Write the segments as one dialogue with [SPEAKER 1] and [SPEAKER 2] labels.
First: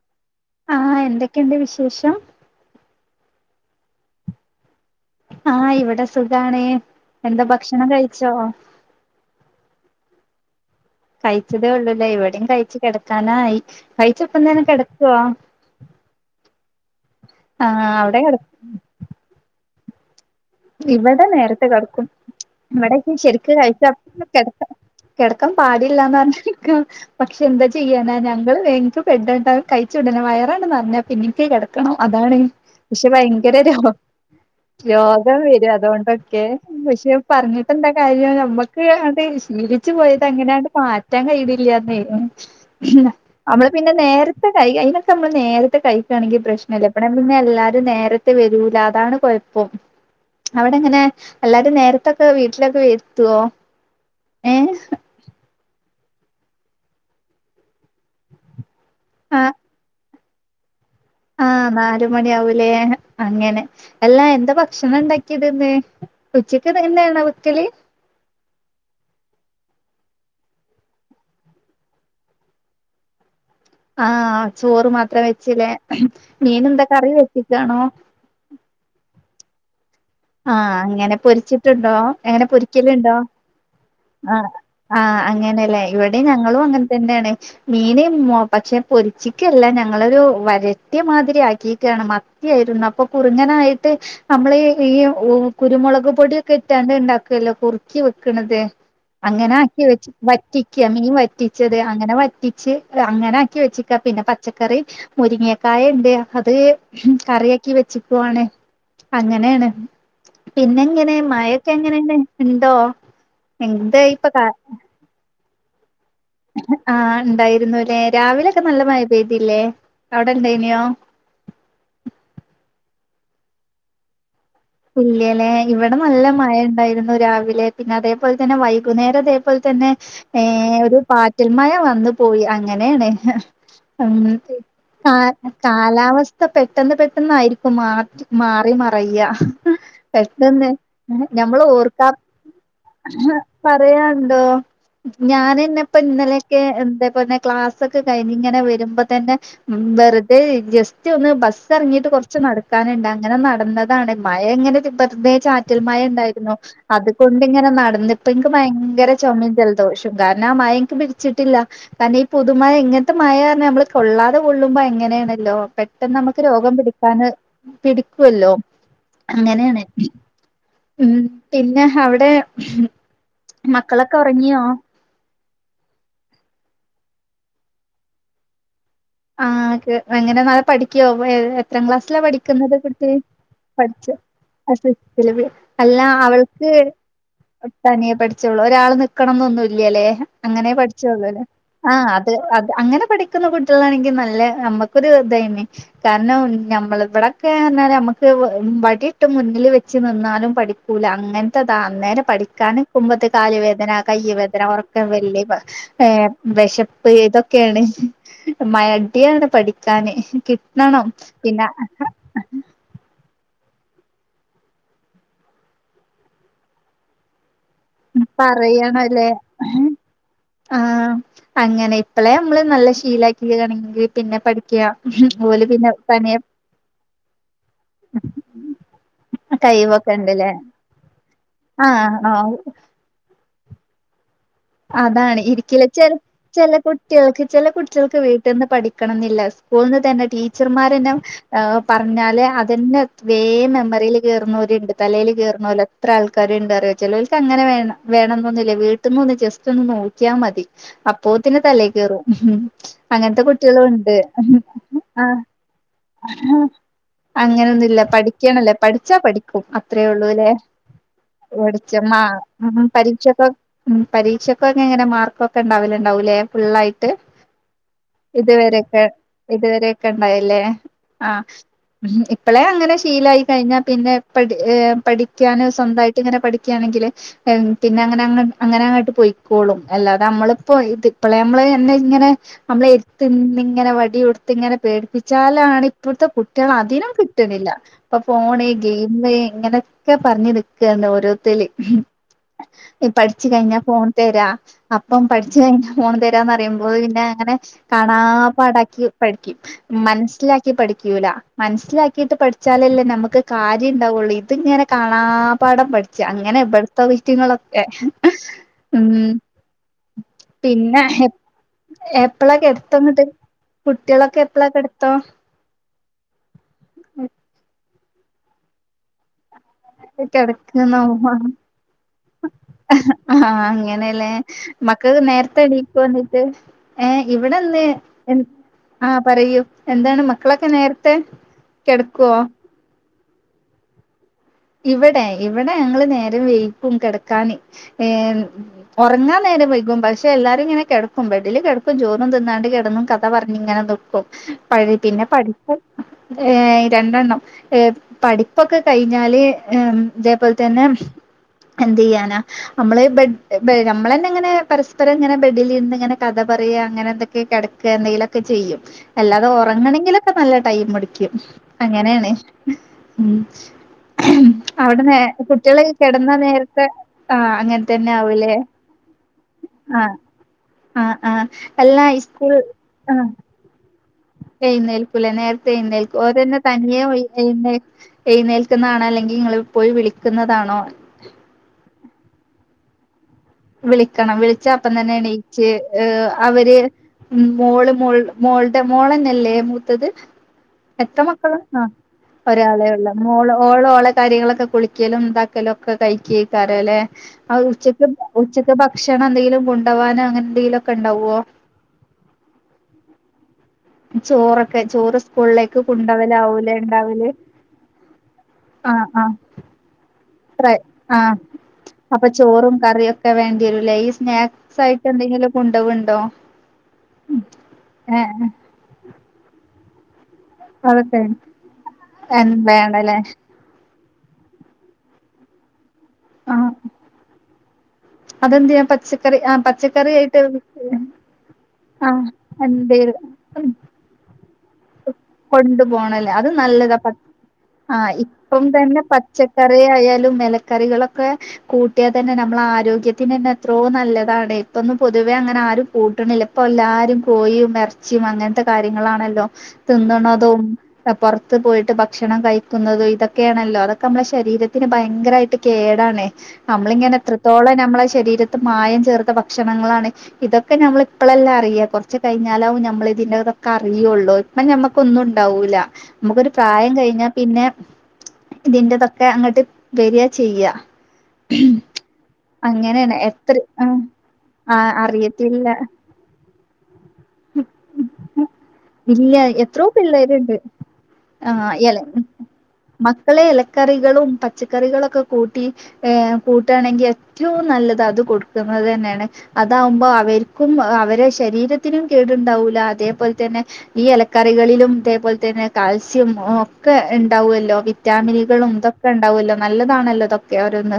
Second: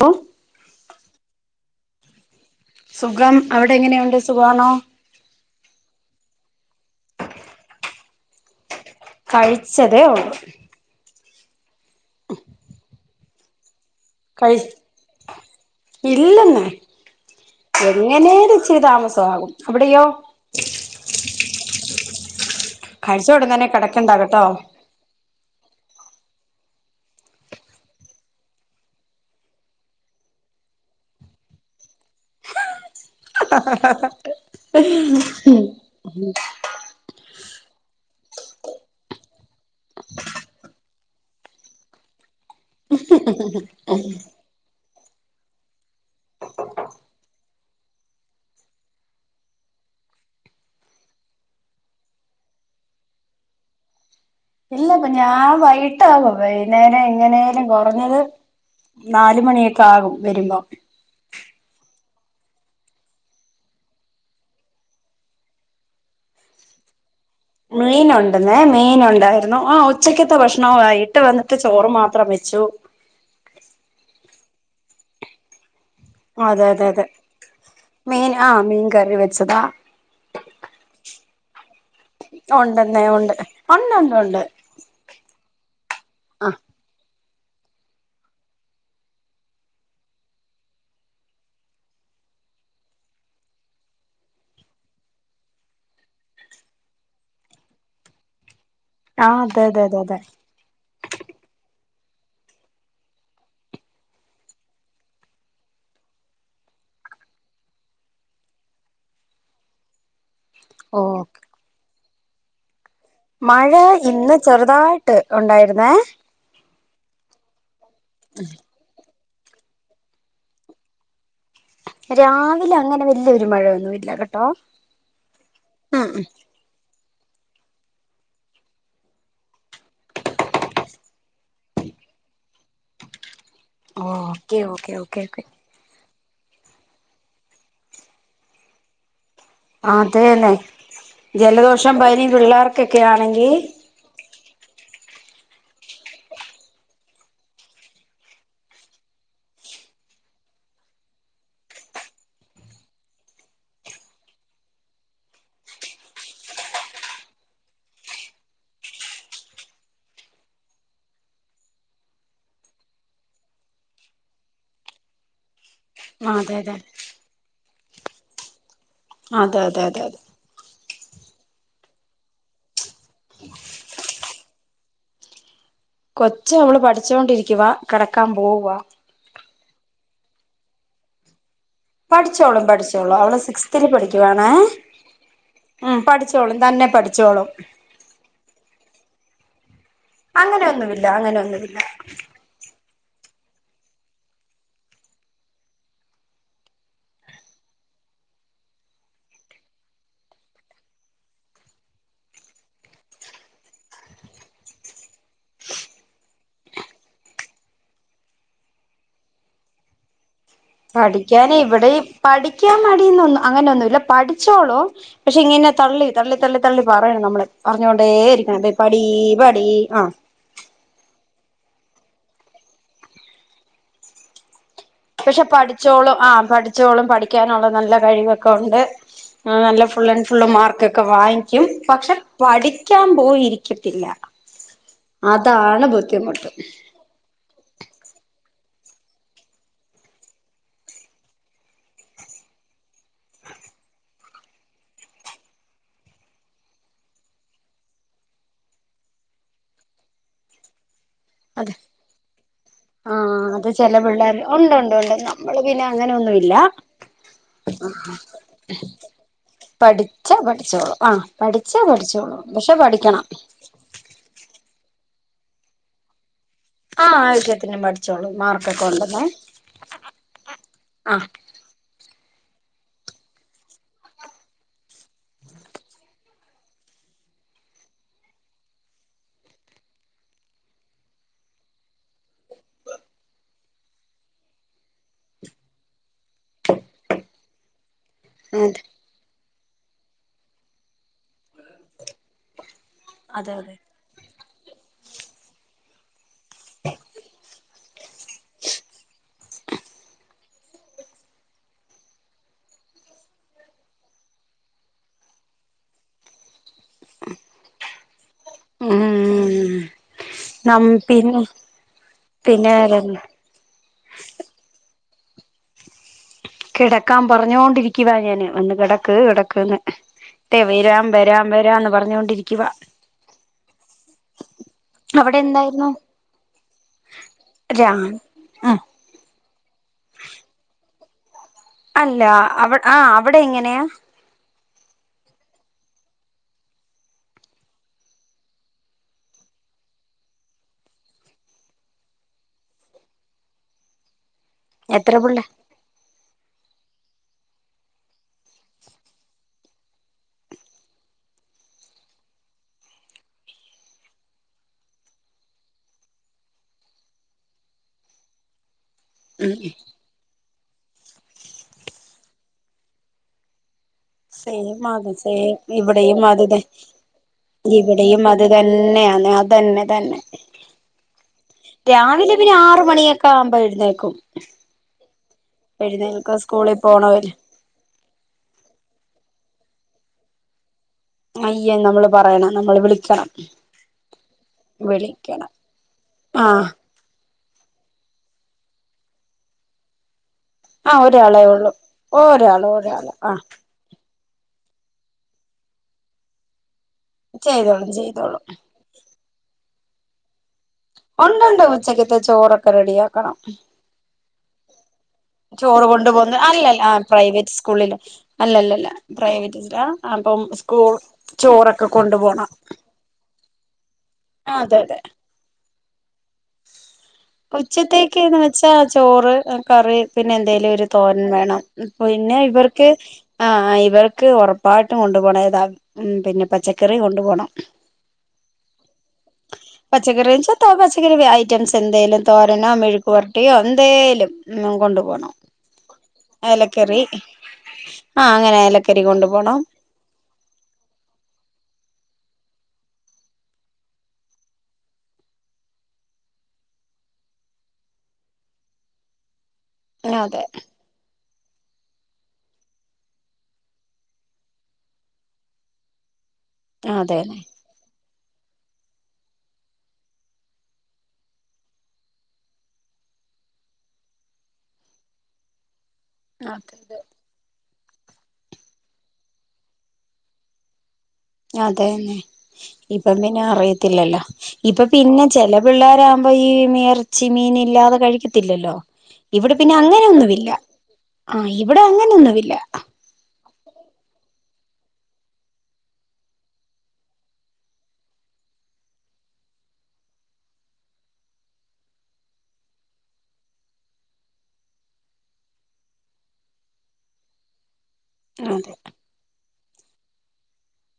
[SPEAKER 1] ഹ
[SPEAKER 2] ആഹ് എന്തൊക്കെയുണ്ട് വിശേഷം
[SPEAKER 1] സുഖം അവിടെ എങ്ങനെയുണ്ട് സുഖമാണോ
[SPEAKER 2] ആഹ് ഇവിടെ സുഖാണേ എന്താ ഭക്ഷണം കഴിച്ചോ
[SPEAKER 1] കഴിച്ചതേ ഉള്ളൂ
[SPEAKER 2] കഴിച്ചതേ ഉള്ളൂലേ എവിടെയും കഴിച്ച് കിടക്കാനായി
[SPEAKER 1] കഴി
[SPEAKER 2] കഴിച്ചിപ്പന്തന്നെ കിടക്കുവോ
[SPEAKER 1] ഇല്ലെന്നേ
[SPEAKER 2] ആഹ് അവിടെ കട
[SPEAKER 1] ഇത്തിരി താമസംമാകും അവിടെയോ
[SPEAKER 2] ഇവിടെ നേരത്തെ കിടക്കും ഇവിടെക്ക്
[SPEAKER 1] കഴിച്ച ഉടൻ
[SPEAKER 2] ശെരിക്ക്
[SPEAKER 1] തന്നെ
[SPEAKER 2] കഴിച്ച
[SPEAKER 1] കിടക്കണ്ട
[SPEAKER 2] അപ്പ
[SPEAKER 1] കേട്ടോ
[SPEAKER 2] കിടക്കും കിടക്കാൻ പാടില്ലാന്ന് പറഞ്ഞിരിക്കും പക്ഷെ എന്താ ചെയ്യാനാ ഞങ്ങള് [unintelligible] കഴിച്ചുടനെ വയറങ്ങ് നെറഞ്ഞ എനിക്ക് കെടക്കണം അതാണ് പക്ഷെ ഭയങ്കര രോ രൊ വരും അതൊണ്ടൊക്കെ പക്ഷെ പറഞ്ഞിട്ടെന്താ കാര്യം നമ്മുക്ക് അത് ശീലിച്ചു പോയത് അങ്ങനാണ്ട് മാറ്റാൻ കഴിയിണില്ല്യാന്നേ നമ്മള് പിന്നെ നേരത്തെ കൈ അയിനൊക്കെ നമ്മള് നേരത്തെ കഴിക്കാണെങ്കി പ്രശ്നില്ലേ ഇവടെ പിന്നെ എല്ലാരും നേരത് ത്തെ വരൂല അതാണ് കൊയപ്പം അവിടെ എങ്ങനെ എല്ലാരും നേരത്തൊക്കെ വീട്ടിലൊക്കെ എത്തുവോ ഏഹ്
[SPEAKER 1] ഇല്ല ഇപ്പ ഞാൻ വൈട്ടാവും വൈന്നേരം എങ്ങനേലും കുറഞ്ഞത് നാല മണിയൊക്കെ ആകും വരുമ്പോ
[SPEAKER 2] ആഹ നാല് മണി ആവൂലേ അങ്ങനെ എല്ലാ എന്താ ഭക്ഷണം ഇണ്ടാക്കിയത് ഇന്ന് ഉച്ചയ്ക്ക് ഇതെന്നാണ വക്കല്
[SPEAKER 1] മീന ഉണ്ടെന്നേ മീന് ഉണ്ടായിരുന്നു ആ ഉച്ചക്കത്തെ ഭക്ഷണാ വൈകീട്ട് വന്നിട്ട് ചോറ് മാത്രം വെച്ചു
[SPEAKER 2] ആഹ ചോറ് മാത്രം വെച്ചില്ലേ മീൻ
[SPEAKER 1] അതെ അതെ
[SPEAKER 2] എന്താ
[SPEAKER 1] അതെ
[SPEAKER 2] കറി വെച്ചിക്കാണോ
[SPEAKER 1] മീൻ ആഹ മീൻ കറി വെച്ചതാ
[SPEAKER 2] ആഹ അങ്ങനെ പൊരിച്ചിട്ടുണ്ടോ എങ്ങനെ പൊരിക്കലുണ്ടോ
[SPEAKER 1] അന്ന് എൻ
[SPEAKER 2] ആ ആ അങ്ങനെയല്ലേ ഇവിടെ
[SPEAKER 1] ആ
[SPEAKER 2] ഞങ്ങളും അങ്ങനെ തന്നെയാണ് മീന് പക്ഷെ പൊരിച്ചിക്കല്ല ഞങ്ങളൊരു വരട്ടിയ മാതിരി ആക്കിയിക്കയാണ് വ ആയിരുന്നു അപ്പൊ കുറുങ്ങനായിട്ട് നമ്മള് ഈ ഒ കുരുമുളക് പൊടിയൊക്കെ ഇട്ടാണ്ട് ഇണ്ടാക്കല്ലോ കുറുക്കി വെക്കണത്
[SPEAKER 1] ആ
[SPEAKER 2] അങ്ങനെ
[SPEAKER 1] അതെ അതെ
[SPEAKER 2] ആക്കി
[SPEAKER 1] അതെ
[SPEAKER 2] വെച്ച്
[SPEAKER 1] അതെ
[SPEAKER 2] വറ്റി മീൻ വറ്റിച്ചത് അങ്ങനെ വറ്റിച്ച് അങ്ങനെ ആക്കി വെച്ചിക്ക പിന്നെ പച്ചക്കറി മുരിങ്ങക്കായ ഇണ്ട് അത് കറിയാക്കി വെച്ചിക്കും ആണ് അങ്ങനെയാണ്
[SPEAKER 1] ഓ
[SPEAKER 2] പിന്നെങ്ങനെ മഴൊക്കെ എങ്ങനെ ഇണ്ട് ഉണ്ടോ
[SPEAKER 1] മഴ ഇന്ന് ചെറുതായിട്ട് ഉണ്ടായിരുന്നേ
[SPEAKER 2] ആഹ് ഉണ്ടായിരുന്നു ല്ലെ രാവിലൊക്കെ നല്ല മഴ പെയ്തിയില്ലേ അവിടെ ഉണ്ടായിനെയോ
[SPEAKER 1] രാവിലെ അങ്ങനെ വലിയൊരു മഴയൊന്നും ഇല്ല കേട്ടോ
[SPEAKER 2] ഇല്ല്യലെ ഇവിടെ
[SPEAKER 1] ഉം
[SPEAKER 2] നല്ല
[SPEAKER 1] ഉം
[SPEAKER 2] മഴ ഉണ്ടായിരുന്നു രാവിലെ പിന്നെ അതേപോലെ തന്നെ വൈകുന്നേരം ഇതേപോലെ തന്നെ ഏർ ഒരു പാറ്റിൽ മഴ വന്നു പോയി അങ്ങനെയാണ് ഉം
[SPEAKER 1] ഓക്കെ ഓക്കെ
[SPEAKER 2] ആ
[SPEAKER 1] ഓക്കെ ഓക്കെ
[SPEAKER 2] കാലാവസ്ഥ പെട്ടെന്ന് പെട്ടെന്ന് ആയിരിക്കും മാറ്റ മാറി മറയ
[SPEAKER 1] അതേന്നെ
[SPEAKER 2] പെട്ടെന്ന് ഞമ്മൾ
[SPEAKER 1] ജലദോഷം
[SPEAKER 2] ഓർക്കാൻ
[SPEAKER 1] പനി പിള്ളേർക്കൊക്കെ ആണെങ്കി
[SPEAKER 2] പറയാൻ ഇണ്ടോ ഞാനന്നെ ഇപ്പോ ഇന്നലെയൊക്കെ എന്താ പറെയ ക്ലാസ്ഒക്കെ കഴിഞ്ഞ് ഇങ്ങനെ വരുമ്പോ തന്നെ വെറുതെ ജസ്റ്റ് ഒന്ന് ബസ്സ് ഇറങ്ങിട്ട് കൊറച്ച് നടക്കാനുണ്ട് അങ്ങനെ നടന്നതാണ് മഴ ഇങ്ങനെ വെറുതെ ചാറ്റൽ മഴ ഉണ്ടായിരുന്നു അതുകൊണ്ട് ഇങ്ങനെ നടന്നിപ്പ എനിക്ക് ഭയങ്കര ചുമയും ജലദോഷം കാരണം ആ മഴ ഇൻക്ക് പിടിച്ചിട്ടില്ല കാരണം ഈ പുതുമഴ ഇങ്ങനത്തെ മഴ പറഞ്ഞാ നമ്മള് കൊള്ളാതെ കൊള്ളുമ്പോ അങ്ങനെയാണല്ലോ പെട്ടെന്ന് നമുക്ക്
[SPEAKER 1] അതെ
[SPEAKER 2] രോഗം
[SPEAKER 1] അതെ
[SPEAKER 2] പിടിക്കാന് പിടിക്കുമല്ലോ
[SPEAKER 1] അതെ അതെ അതെ അതെ
[SPEAKER 2] ഉം പിന്നെ അവിടെ മക്കളൊക്കെ ഉറങ്ങിയോ
[SPEAKER 1] കൊച് അവള് പഠിച്ചുകൊണ്ടിരിക്കുവാ കിടക്കാൻ പോവാ
[SPEAKER 2] ആ എങ്ങനെ നല്ലം പഠിക്കോ ഏഹ് ഇത്രം ക്ലാസ്സിലാ
[SPEAKER 1] പഠിച്ചോളും
[SPEAKER 2] പഠിക്കുന്നത് കുട്ടി
[SPEAKER 1] പഠിച്ചോളും അവള് സിക്സ്തില്
[SPEAKER 2] പഠിച്ചു
[SPEAKER 1] പഠിക്കുവാണേ
[SPEAKER 2] [unintelligible]
[SPEAKER 1] ഉം
[SPEAKER 2] അല്ല
[SPEAKER 1] പഠിച്ചോളും
[SPEAKER 2] അവൾക്ക്
[SPEAKER 1] തന്നെ പഠിച്ചോളും
[SPEAKER 2] തനിയെ പഠിച്ചോളും ഒരാള് നിക്കണംന്ന് ഒന്നുല്യ ലെ അങ്ങനെ
[SPEAKER 1] അങ്ങനെയൊന്നുമില്ല
[SPEAKER 2] പഠിച്ചോള്ളൂല്ലേ
[SPEAKER 1] അങ്ങനെയൊന്നുമില്ല
[SPEAKER 2] ആ അത് അത് അങ്ങനെ പഠിക്കുന്ന കുട്ടി ട്ട്യാളാണെങ്കി നല്ല നമ്മക്കൊരു ഇതായിന്നു കാരണം ഞമ്മള് ഇവിടൊക്കെന്ന് പറഞ്ഞാൽ നമ്മുക്ക് വടി ഇട്ത്ത് മുന്നിൽ വെച്ച് നിന്നാലും പഠി കൂല അങ്ങനത്തെതാ അന്നേരം പഠിക്കാൻ ഇരികുമ്പ കാലുവേദന കയ്യ് വേദന ഉറക്കം വരല് ഏഹ് വിശപ്പ് ഇതൊക്കെയാണ് മടിയാണ് പഠിക്കാന് കിട്ടണം
[SPEAKER 1] പഠിക്കാനേ
[SPEAKER 2] പിന്നെ
[SPEAKER 1] ഇവിടെ പഠിക്കാൻ മടിയോന്നും അങ്ങനെയൊന്നും ഇല്ല പഠിച്ചോളും പക്ഷെ ഇങ്ങനെ തള്ളി തള്ളി തള്ളി തള്ളി പറയണം നമ്മള് പറഞ്ഞോണ്ടേ ഇരിക്കണം പോയി പടി പടി ആഹ്
[SPEAKER 2] ആഹ അങ്ങനെ ഇപ്പളെ നമ്മള് നല്ല ശീലാക്കിയാണെങ്കിൽ പിന്നെ പഠിക്ക
[SPEAKER 1] പക്ഷെ
[SPEAKER 2] ഓല് പിന്നെ
[SPEAKER 1] പഠിച്ചോളും ആ
[SPEAKER 2] തനിയെ
[SPEAKER 1] പഠിച്ചോളും പഠിക്കാനുള്ള നല്ല കഴിവൊക്കെ ഉണ്ട് നല്ല ഫുൾ
[SPEAKER 2] കഴിവൊക്കെ
[SPEAKER 1] ആൻഡ് ഫുള്ള്
[SPEAKER 2] ഇണ്ട്ല്ലേ
[SPEAKER 1] മാർക്ക്ഒക്കെ വാങ്ങിക്കും
[SPEAKER 2] ആഹ്
[SPEAKER 1] പക്ഷെ
[SPEAKER 2] ആഹ്
[SPEAKER 1] പഠി ക്കാൻ പോയിരിക്കത്തില്ല
[SPEAKER 2] അതാണ് ഇരിക്കല ചെ ചില കു തിളക്ക ചില കുട്ടികൾക്ക് വീട്ടിൽന്ന് പഠിക്കണം എന്നില്ല സ്കൂളിൽ നിന്ന് തന്നെ ടീച്ചർമാരന്നെ പറഞ്ഞാല് അതന്നെ വേ മെമ്മറിയിൽ കയറുന്നവല ഉണ്ട് തലയിൽ കയറുന്ന പോല ഇത്ര ആൾക്കാര ഉണ്ട് അറിയോ ചിലോവർക്ക് അങ്ങനെ വേണം വേണംമ എന്നൊന്നുമില്ല വീട്ടിൽന്ന് ജസ്റ്റ് ഒന്ന് നോക്കിയാൽ മതി അപ്പോത്തിന്നെ
[SPEAKER 1] അതെ
[SPEAKER 2] തലൽ കയറും അങ്ങനത്തെ
[SPEAKER 1] ആഹ് അത്
[SPEAKER 2] കുട്ടികള
[SPEAKER 1] ചെല
[SPEAKER 2] ഉണ്ട്
[SPEAKER 1] പിള്ളേര് ഉണ്ട് ഉണ്ട് ഉണ്ട്
[SPEAKER 2] ആ
[SPEAKER 1] നമ്മള് പിന്നെ അങ്ങനെ ഒന്നുംല്ല
[SPEAKER 2] അങ്ങനെൊന്നുഇല്ല പഠിക്കണല്ലേ പഠിച്ചാ പഠിക്കും
[SPEAKER 1] പഠിച്ചാ
[SPEAKER 2] അത്രയേള്ളൂല്ലേ
[SPEAKER 1] പഠിച്ചോളും ആഹ് പഠിച്ചാ പഠിച്ചോളും പക്ഷെ
[SPEAKER 2] പഠിച്ച
[SPEAKER 1] പഠിക്കണം
[SPEAKER 2] പരീക്ഷഒക്കെ ഉം പരീക്ഷയ്ക്കെക്കെ എങ്ങനെ മാർക്കൊക്കെ ഉണ്ടാവില്ലേണ്ടാവൂലേ
[SPEAKER 1] ആ
[SPEAKER 2] ഫുള്ളായിട്ട്
[SPEAKER 1] ആവശ്യത്തിന് പഠിച്ചോളൂ മാർക്കൊക്കെ
[SPEAKER 2] ഇതുവരൊക്കെ
[SPEAKER 1] ഉണ്ടെന്നേ
[SPEAKER 2] ഇതുവരൊക്കെ ഉണ്ടായില്ലേ
[SPEAKER 1] ആ
[SPEAKER 2] ആഹ് ഉ ഇപ്പളെ അങ്ങനെ ശീലായി കഴിഞ്ഞാൽ പിന്നെ പഠ പഠിക്കാന് സ്വന്തമായിട്ട് ഇങ്ങനെ പഠിക്കുകയാണെങ്കില് പിന്നെ അങ്ങനെങ്ങ അങ്ങനെ അങ്ങോട്ട് പോയി സ്കൂളും അല്ലാതെ നമ്മളിപ്പോഇത് ഇപ്പോളെ നമ്മള് എാ ഇങ്ങനെ നമ്മള എത്ത്ന്നിങ്ങനെ വടിിയ കൊടുത്ത് ഇങ്ങനെ പേടിപ്പിച്ചാലാണ് ഇപ്പോഴത്തെ അതിനും കിട്ടുന്നില്ല ഇപ്പൊ
[SPEAKER 1] അതെ
[SPEAKER 2] ഫോണ് ഗെയി ഇങ്ങനെയൊക്കെ പറഞ്ഞു നിക്കുകന്ന് ഓരോരുത്ത പഠിച്ചു
[SPEAKER 1] അതെ അതെ
[SPEAKER 2] കഴിഞ്ഞ ഫോൺ തരാ അപ്പം പഠിച്ചു കഴിഞ്ഞ ഫോൺ തരാന്ന് പറയുമ്പോൾ പിന്നെ അങ്ങനെ കാണാ പാടാക്കി പഠിക്കും മനസ്സിലാക്കി പഠിക്കൂല മനസ്സിലാക്കിട്ട് പഠിച്ചാലല്ലേ നമുക്ക് കാര്യംണ്ടാവുള്ളൂ ഇത് ഞനെ കാണാപാഠം പഠിച്ച അങ്ങനെ ഇവിടത്തെയറ്റങ്ങളൊക്കെ ഉം പിന്നെ
[SPEAKER 1] പിന്നെ
[SPEAKER 2] എപ്പകെടത്തന്നട്ട് കുട്ടികളൊക്കെ എപ്പള കെടത്താ
[SPEAKER 1] കിടക്കാൻ പറഞ്ഞൊണ്ടിരിക്കുവാ ഞാൻ വന്ന് കിടക്ക് കിടക്ക്ന്ന് തെ
[SPEAKER 2] കിടക്കന്ന്
[SPEAKER 1] വരാം വരാം
[SPEAKER 2] [unintelligible] ഓ
[SPEAKER 1] വരാന്ന് പറഞ്ഞോണ്ടിരിക്കുവാ
[SPEAKER 2] ആഹ് അ അങ്ങനെയല്ലേ മക്ക്
[SPEAKER 1] അവിടെ
[SPEAKER 2] നേരത്തെ
[SPEAKER 1] എന്തായിരുന്നു
[SPEAKER 2] എണീക്കോന്നട്ട് ഏ ഇവിടെന്ന്
[SPEAKER 1] രാ
[SPEAKER 2] മം
[SPEAKER 1] ഉം
[SPEAKER 2] ആഹ പറയൂ എന്താണ് മക്കളൊക്കെ നേരത്തെ
[SPEAKER 1] അല്ല
[SPEAKER 2] കെടക്കുവോ
[SPEAKER 1] അവ ആ അവിടെ എങ്ങനെയാ
[SPEAKER 2] ഇവിടെ ഇവിടെ ഞങ്ങള്നേരം വയിക്കും കിടക്കാൻ ഏ ഉറങ്ങാൻ നേരം വൈകും പക്ഷേ എല്ലാരും ഇങ്ങനെ കിടക്കും ബെഡിൽ കേടക്കും ചോറും തിന്നാണ്ട് കിടന്നും കഥ പറഞ്ഞു ഇങ്ങനെ കൊഹ് [unintelligible] പഴയ
[SPEAKER 1] എത്ര
[SPEAKER 2] പിന്നെ
[SPEAKER 1] പിള്ളേ
[SPEAKER 2] പഠിപ്പ് രണ്ടെണ്ണം പഠിപ്പൊക്കെ കഴിഞ്ഞാല് [unintelligible] ഹം ഇതേപോലെ തന്നെ എന്ത് ചെയ്യാണ് നമ്മള് ബഡ്‌ നമ്മളന്നെ ഇങ്ങനെ പരസ്പരം ഇങ്ങനെ ബെഡിൽ രുന്ന് ഇങ്ങനെ കഥ പറയ അങ്ങനെ എന്തൊക്കെ കിടക്ക ക ന്തയിലൊക്കെ ചെയ്യും അല്ലാതെ
[SPEAKER 1] ഉം
[SPEAKER 2] ഉറങ്ങണമെങ്കിലൊക്കെ നല്ല ടൈംമ്ടിക്കും അങ്ങനെയാണ് മം
[SPEAKER 1] സെയിം ആണ് സെയിം [unintelligible] ഇവിടെയും
[SPEAKER 2] കിടന്ന
[SPEAKER 1] അത്ത
[SPEAKER 2] നേരത്തെ ആഹ് അങ്ങനെ തന്നെ
[SPEAKER 1] ഇവിടെയും അത്
[SPEAKER 2] ആവൂലേ
[SPEAKER 1] തന്നെയാണ് അ തന്നെ
[SPEAKER 2] ആഹ്
[SPEAKER 1] തന്നെ
[SPEAKER 2] ആഹ് ആഹ് അല്ല
[SPEAKER 1] രാവിലെ പിന്നെ
[SPEAKER 2] സ്കൂൾ
[SPEAKER 1] ആറ് മണിയൊക്കെ ആവുമ്പോ എഴുന്നേക്കും
[SPEAKER 2] എഴുന്നേൽക്കൂല നേരത്തെ എഴുന്നേൽക്കും
[SPEAKER 1] എഴുന്നേൽക്ക
[SPEAKER 2] ഓരെന്നെ
[SPEAKER 1] സ്കൂളിൽ
[SPEAKER 2] തനിയെ
[SPEAKER 1] പോണവര്
[SPEAKER 2] എഴുന്നേൽ എഴുന്നേൽക്കുന്നതാണോ അല്ലെങ്കിൽ ഇങ്ങൾപ്പോയി വിളിക്കുന്നതാണോ
[SPEAKER 1] മയ്യേ നമ്മള് പറയണം നമ്മള് വിളിക്കണം
[SPEAKER 2] വിളിക്കണം വിളിച്ച അപ്പം തന്നെ
[SPEAKER 1] വിളിക്കണം
[SPEAKER 2] എണീറ്റ്
[SPEAKER 1] ആഹ്
[SPEAKER 2] അവര് മം മോള് മോൾ മോളുടെ മോളന്നല്ലേ മൂത്തത്
[SPEAKER 1] ആഹ്
[SPEAKER 2] എത്ര
[SPEAKER 1] ഒരാളെ
[SPEAKER 2] മക്കള്
[SPEAKER 1] ഉള്ളൂ
[SPEAKER 2] ആ
[SPEAKER 1] ഒരാള്
[SPEAKER 2] ഒരാളെ
[SPEAKER 1] ഒരാള്
[SPEAKER 2] ഒള്ളു
[SPEAKER 1] ആഹ്
[SPEAKER 2] മോള് ഓള കറികളൊക്കെ കുളിക്കലും ഇണ്ടാക്കലും ഒക്കെ കഴിക്കോക്കാരല്ലെ ആ
[SPEAKER 1] ചെയ്തോളും
[SPEAKER 2] ഉച്ചക്ക്
[SPEAKER 1] ചെയ്തോളും
[SPEAKER 2] ഉച്ചക്ക് ഭക്ഷണം എന്തെങ്കിലും കൊണ്ടോ കാനോ അങ്ങനെ എന്തെങ്കിലോ കെ
[SPEAKER 1] ഒണ്ടൊണ്ട് ഉച്ചക്കത്തെ ചോറൊക്കെ റെഡിയാക്കണം
[SPEAKER 2] ചോറൊക്കെ ചോറ് സ്കൂളിലേക്ക്
[SPEAKER 1] ചോറ് കൊണ്ട് പോന്ന്
[SPEAKER 2] കൊണ്ടോവലാവൂലേ
[SPEAKER 1] അല്ലൽആ
[SPEAKER 2] ഇണ്ടാവല്
[SPEAKER 1] പ്രൈവറ്റ് സ്കൂളില് അല്ലല്ലല്ല
[SPEAKER 2] ആഹ് ആഹ്
[SPEAKER 1] പ്രൈവറ്റില അപ്പം
[SPEAKER 2] ഫ്രൈ
[SPEAKER 1] സ്കൂൾ ചോറൊക്കെ കൊണ്ടു പോണം
[SPEAKER 2] ഒക്കെ വേണ്ടിവരുല്ലേ ഈ
[SPEAKER 1] അതെ
[SPEAKER 2] സ്നാക്സ്
[SPEAKER 1] അതെ
[SPEAKER 2] ആയിട്ട് എന്തെങ്കിലും കൊണ്ടോവ്ണ്ടോ
[SPEAKER 1] ഉച്ചത്തേക്ക്ന്ന്
[SPEAKER 2] ഏഹ്
[SPEAKER 1] വെച്ചാ ചോറ് കറി പിന്നെന്തേലും ഒരു
[SPEAKER 2] അതൊക്കെ
[SPEAKER 1] തോരൻ വേണം പിന്നെ ഇവർക്ക്
[SPEAKER 2] വേണ്ടല്ലേ
[SPEAKER 1] ആഹ് ഇവർക്ക് ഒറപ് പാട്ടും കൊണ്ടു പോണം ഏതാ ഉം പിന്നെ പച്ചക്കറി കൊണ്ടു പോണം
[SPEAKER 2] അതെന്ത് ചെയ്യ പച്ചക്കറി ആഹ് പച്ചക്കറി ആയിട്ട്
[SPEAKER 1] [unintelligible] ഇങ്ക ഐറ്റംസ് എന്തേങ്കലും
[SPEAKER 2] ആഹ്
[SPEAKER 1] തോരണോ മെഴുപരട്ടിയോ എന്തേലും ഉം കൊണ്ടു പോണം
[SPEAKER 2] കൊണ്ടുപോണല്ലേ അത് നല്ലതാ
[SPEAKER 1] ഏലക്കറി
[SPEAKER 2] പ ആഹ്
[SPEAKER 1] അങ്ങനെ
[SPEAKER 2] ഇപ്പം തന്നെ
[SPEAKER 1] ഏലക്കരി കൊണ്ടു പോണം
[SPEAKER 2] പച്ചക്കറി ആയാലും എലക്കറികളൊക്കെ കൂട്ടിയാ തന്നെ നമ്മള ആരോഗ്യത്തിന് തന്നെ എത്രോ നല്ലതാണ് ഇപ്പൊന്ന് പൊതുവെ അങ്ങനാരും കൂട്ടണില്ല ഇപ്പൊ ല്ലാരും കോയീം എറച്ചിയും അങ്ങനത്തെ കാര്യങ്ങളാണല്ലോ
[SPEAKER 1] അതെ
[SPEAKER 2] തിന്നണതും പൊറത്ത് പോയിട്ട് ഭക്ഷണം കയിക്കുന്നത് ഇതൊക്കെയാണല്ലോ അതൊക്കെ നമ്മളെ ശരീരത്തിന് ഭയങ്കരായിട്ട് കേടാണേ. നമ്മളിങ്ങനെ
[SPEAKER 1] അതെന്നെ
[SPEAKER 2] എത്രത്തോളം നമ്മളെ ശരീരത്ത് മായം ചേർത്ത ഭക്ഷണങ്ങളാണ് ഇതൊക്കെ ഞമ്മള ഇപ്പളല്ല അറിയ കുറച്ചു കഴിഞ്ഞാലാവും ഞമ്മൾ ഇതിന്റെ ഇതൊക്കെ അറിയുള്ളു അപ്പ ഞമ്മക്കൊന്നും ഉണ്ടാവൂല്ല നമുക്കൊരു പ്രായം കയിഞ്ഞാ പിന്നെ ഇതിന്റെതൊക്കെ അങ്ങോട്ട് വര്യാചെയ്യ
[SPEAKER 1] അതെന്നേ ഇപ്പം പിന്നെ
[SPEAKER 2] എത്ര ആ
[SPEAKER 1] അറിയത്തില്ലല്ലോ
[SPEAKER 2] ആ
[SPEAKER 1] ഇപ്പൊ പിന്നെ
[SPEAKER 2] അറിയത്തില്ല
[SPEAKER 1] ചെലപിള്ളേരാ ഇപ്പൊ ഈ മീ എറച്ചി മീൻ ഇല്ലാതെ കഴിക്കത്തില്ലല്ലോ
[SPEAKER 2] ഇല്ല
[SPEAKER 1] ഇവിടെ പിന്നെ
[SPEAKER 2] എത്രോ
[SPEAKER 1] അങ്ങനൊന്നുവില്ല
[SPEAKER 2] പിള്ളേരുണ്ട്
[SPEAKER 1] ആഹ്
[SPEAKER 2] ആ
[SPEAKER 1] ഇവിടെ
[SPEAKER 2] എല
[SPEAKER 1] അങ്ങനൊന്നുവില്ല
[SPEAKER 2] മക്കളെ എലക്കറികളും പച്ചക്കറികളൊക്കെ കൂട്ടി ഏഹ് കൂട്ടാണെങ്കി ഏറ്റവും നല്ലത് അത് കൊടുക്കുന്നത് തന്നേണ്. അതാവുമ്പോ അവര്ക്കും അവരെ ശരീരത്തിനും കേടുണ്ടാവൂല അതേപോൽ തന്നെ ഈ എലക്കറികളിലും ഇതേപോൽ തന്നെ കാൽസ്യം ഒക്കെ ണ്ടാവുല്ലോ വി റ്റാമിനുകളും
[SPEAKER 1] അതെ
[SPEAKER 2] ഇതൊക്കെ ണ്ടാവുല്ലോ നല്ലതാണല്ലോ ഇതൊക്കെ ഓരൊന്ന്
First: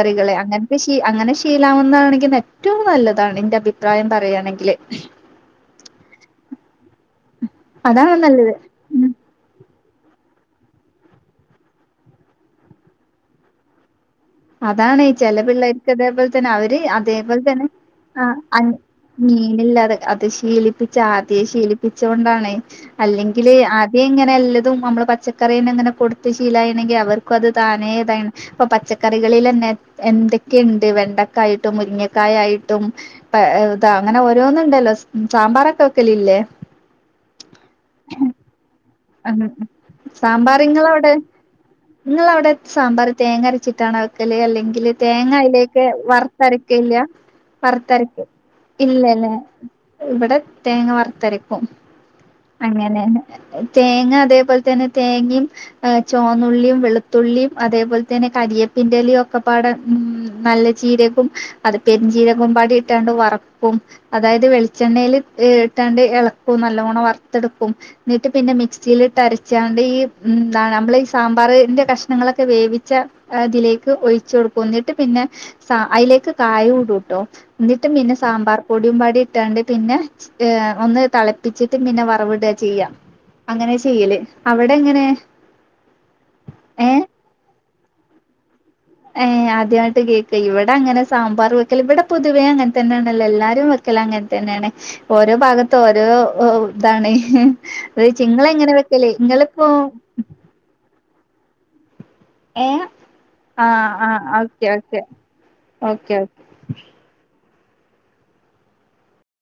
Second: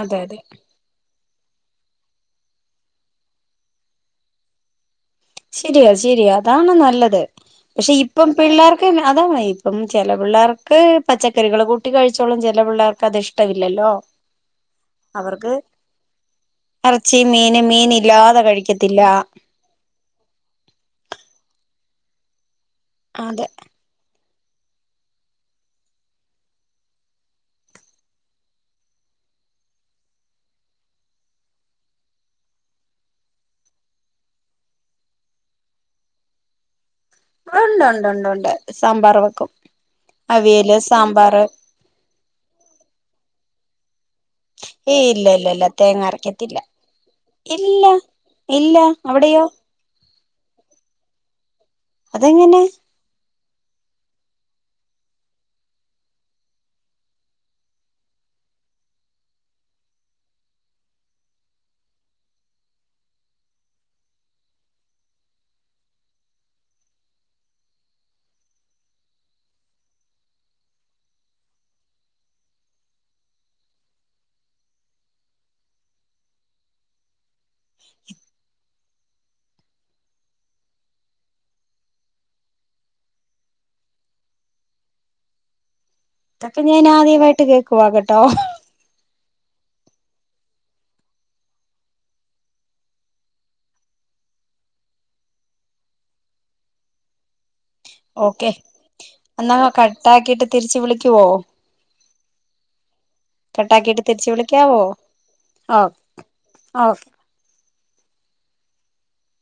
[SPEAKER 1] അതെ അതെ
[SPEAKER 2] അങ്ങൻ ശീ അങ്ങനെ ശീലാവുന്നാണെങ്കി ഏറ്റവും നല്ലതാണ് ന്റെ അഭിപ്രായം പറയാണെങ്കില്.
[SPEAKER 1] ശെരിയ ശെരിയ അതാണ് നല്ലത് പക്ഷെ
[SPEAKER 2] അതാണ്
[SPEAKER 1] ഇപ്പം
[SPEAKER 2] നല്ലത്
[SPEAKER 1] പിള്ളേർ
[SPEAKER 2] ഉം
[SPEAKER 1] പിന്നെ അതാണ് ഇപ്പം ചെല പിള്ളാർക്ക് പച്ചക്കറികള് കൂട്ടി കഴിച്ചോളും ചില പിള്ളാർക്ക് അത് ഇഷ് ഷ്ട്ടവില്ലല്ലോ
[SPEAKER 2] അതാണ് ചെല പിള്ളേർക്ക് അതേപോലെ തന്നെ അവര്
[SPEAKER 1] ഇറച്ചി
[SPEAKER 2] അതേപോൽ
[SPEAKER 1] മീന്
[SPEAKER 2] തന്നെ
[SPEAKER 1] മീൻ
[SPEAKER 2] ആഹ്
[SPEAKER 1] ഇല്ലാതെ
[SPEAKER 2] അൻ
[SPEAKER 1] കഴിക്കത്തില്ല
[SPEAKER 2] മീനില്ലാതെ അത് ശീലിപ്പിച്ച ആദ്യെ ശീലിപ്പിച്ചോണ്ടാണെ
[SPEAKER 1] അതെ
[SPEAKER 2] അല്ലെങ്കില് ആ ഈ ങ്ങനെ ല്ലതും അമ്മള് പച്ചക്കറിയന്ന അങ്ങനെ കൊടുത്ത് ശീലായീന്നെങ്കി അവർക്കും അത് താനേതായിണ് പ്പൊ പച്ചക്കറികളിലന്നെ എന്തൊക്കെയിണ്ട് വെണ്ടക്കായിട്ടും മുരിങ്ങക്കായായിട്ടും പ്പേ ഇതാ അങ്ങനെ ഓരോന്ന്ണ്ടല്ലോ സാമ്പാറൊക്കെ വെക്കല് ല്ലേ?
[SPEAKER 1] ഒണ്ടൊണ്ടൊണ്ടൊണ്ട് സാമ്പാർ വെക്കും അവിയല് സാമ്പാറ്
[SPEAKER 2] ങ്ങളവ്ടെ സാമ്പാർ തേങ്ങരച്ചിട്ടാണോ വെ ക്കല് അല്ലെങ്കില്
[SPEAKER 1] ഏയ് ഇല്ല
[SPEAKER 2] തേങ്ങ
[SPEAKER 1] ഇല്ല ഇല്ല
[SPEAKER 2] അയിലേക്ക്
[SPEAKER 1] തേങ്ങ അരക്കത്തില്ല
[SPEAKER 2] വറുത്തരക്കയില്ല?
[SPEAKER 1] ഇല്ല
[SPEAKER 2] വറ്ത്തരയ്ക്കും ഇല്ല ലേ ഇവടെ തേങ്ങ വറുത്തരക്കും
[SPEAKER 1] അതെങ്ങനെ
[SPEAKER 2] അങ്ങനെയാണ് തേങ്ങ അതേപോൽ തന്നെ തേങ്ങേം ഏഹ് ചോന്നുള്ളീം വെളുത്തുള്ളീം അതേപോൽ തന്നെ കര്യേപ്പിന്റെലേം ഒക്കെ പാടെ മ് നല്ല ജീരകും അത് പെരഞ്ചീരകും പാടി ഇട്ടാണ്ട് വറക്കും. അതായത് വെളിച്ചെണ്ണയില് ഇട്ടാണ്ട് എളക്കും നല്ലോണം വർത്തെടുക്കും ന്നിട്ട് പിന്നെ മിക്സില്ട്ട് അരച്ചാണ്ട് ഈ എന്താണ് അമ്മ്ള് ഈ സാമ്പാറ് ന്റെ കഷ്ണങ്ങളെക്കെ വേവിച്ച അതിലേക്ക് ഒഴിച്ചു കൊടുക്കു ന്നിട്ട് പിന്നെ അയിലേക്ക് കായോം ഇടൂട്ടോ ന്നിട്ട് പിന്നെ സാമ്പാർ പൊടിയും പാടി ഇട്ടാണ്ട് പിന്നെ ഏഹ് ഒന്ന് തളപ്പിച്ചിട്ട് പിന്നെ വറവിടാ ചെയ്യാ. അങ്ങനെ ചെയ്യല് അവടെങ്ങനെ?
[SPEAKER 1] ഇതൊക്കെ ഞാൻ ആദ്യവായിട്ട് കേക്കുവാ കേട്ടോ ഹ്
[SPEAKER 2] ഏഹ് ആദ്യയിട്ട് കേക്കയ്യ് ഇവിടെ അങ്ങനെ സാമ്പാർ വെക്കല് ഇവടെ പൊതുവെ അങ്ങനെ തന്നെണല്ലോ എല്ലാരും വെ ക്കല് അങ്ങനെ തന്നെണ് ഓരോ ഭാഗത്ത് ഓരോ ഓ താണ്. വേവ് ച് ഇങ്ങളെ ങ്ങനെ വെക്കല് ഇങ്ങളിപ്പോ
[SPEAKER 1] ട്ടാക്കിട്ട് തിരിച്ച് വിളിക്കുവോ.?
[SPEAKER 2] ഏഹ് ആഹ്
[SPEAKER 1] കട്ടാക്കിട്ട്
[SPEAKER 2] ആഹ്
[SPEAKER 1] തിരിച്ച്
[SPEAKER 2] ഓക്കെ
[SPEAKER 1] വിളിക്കാവോ
[SPEAKER 2] ഓക്കെ
[SPEAKER 1] ഓക
[SPEAKER 2] ഓക്കെ ഓ
[SPEAKER 1] ഓ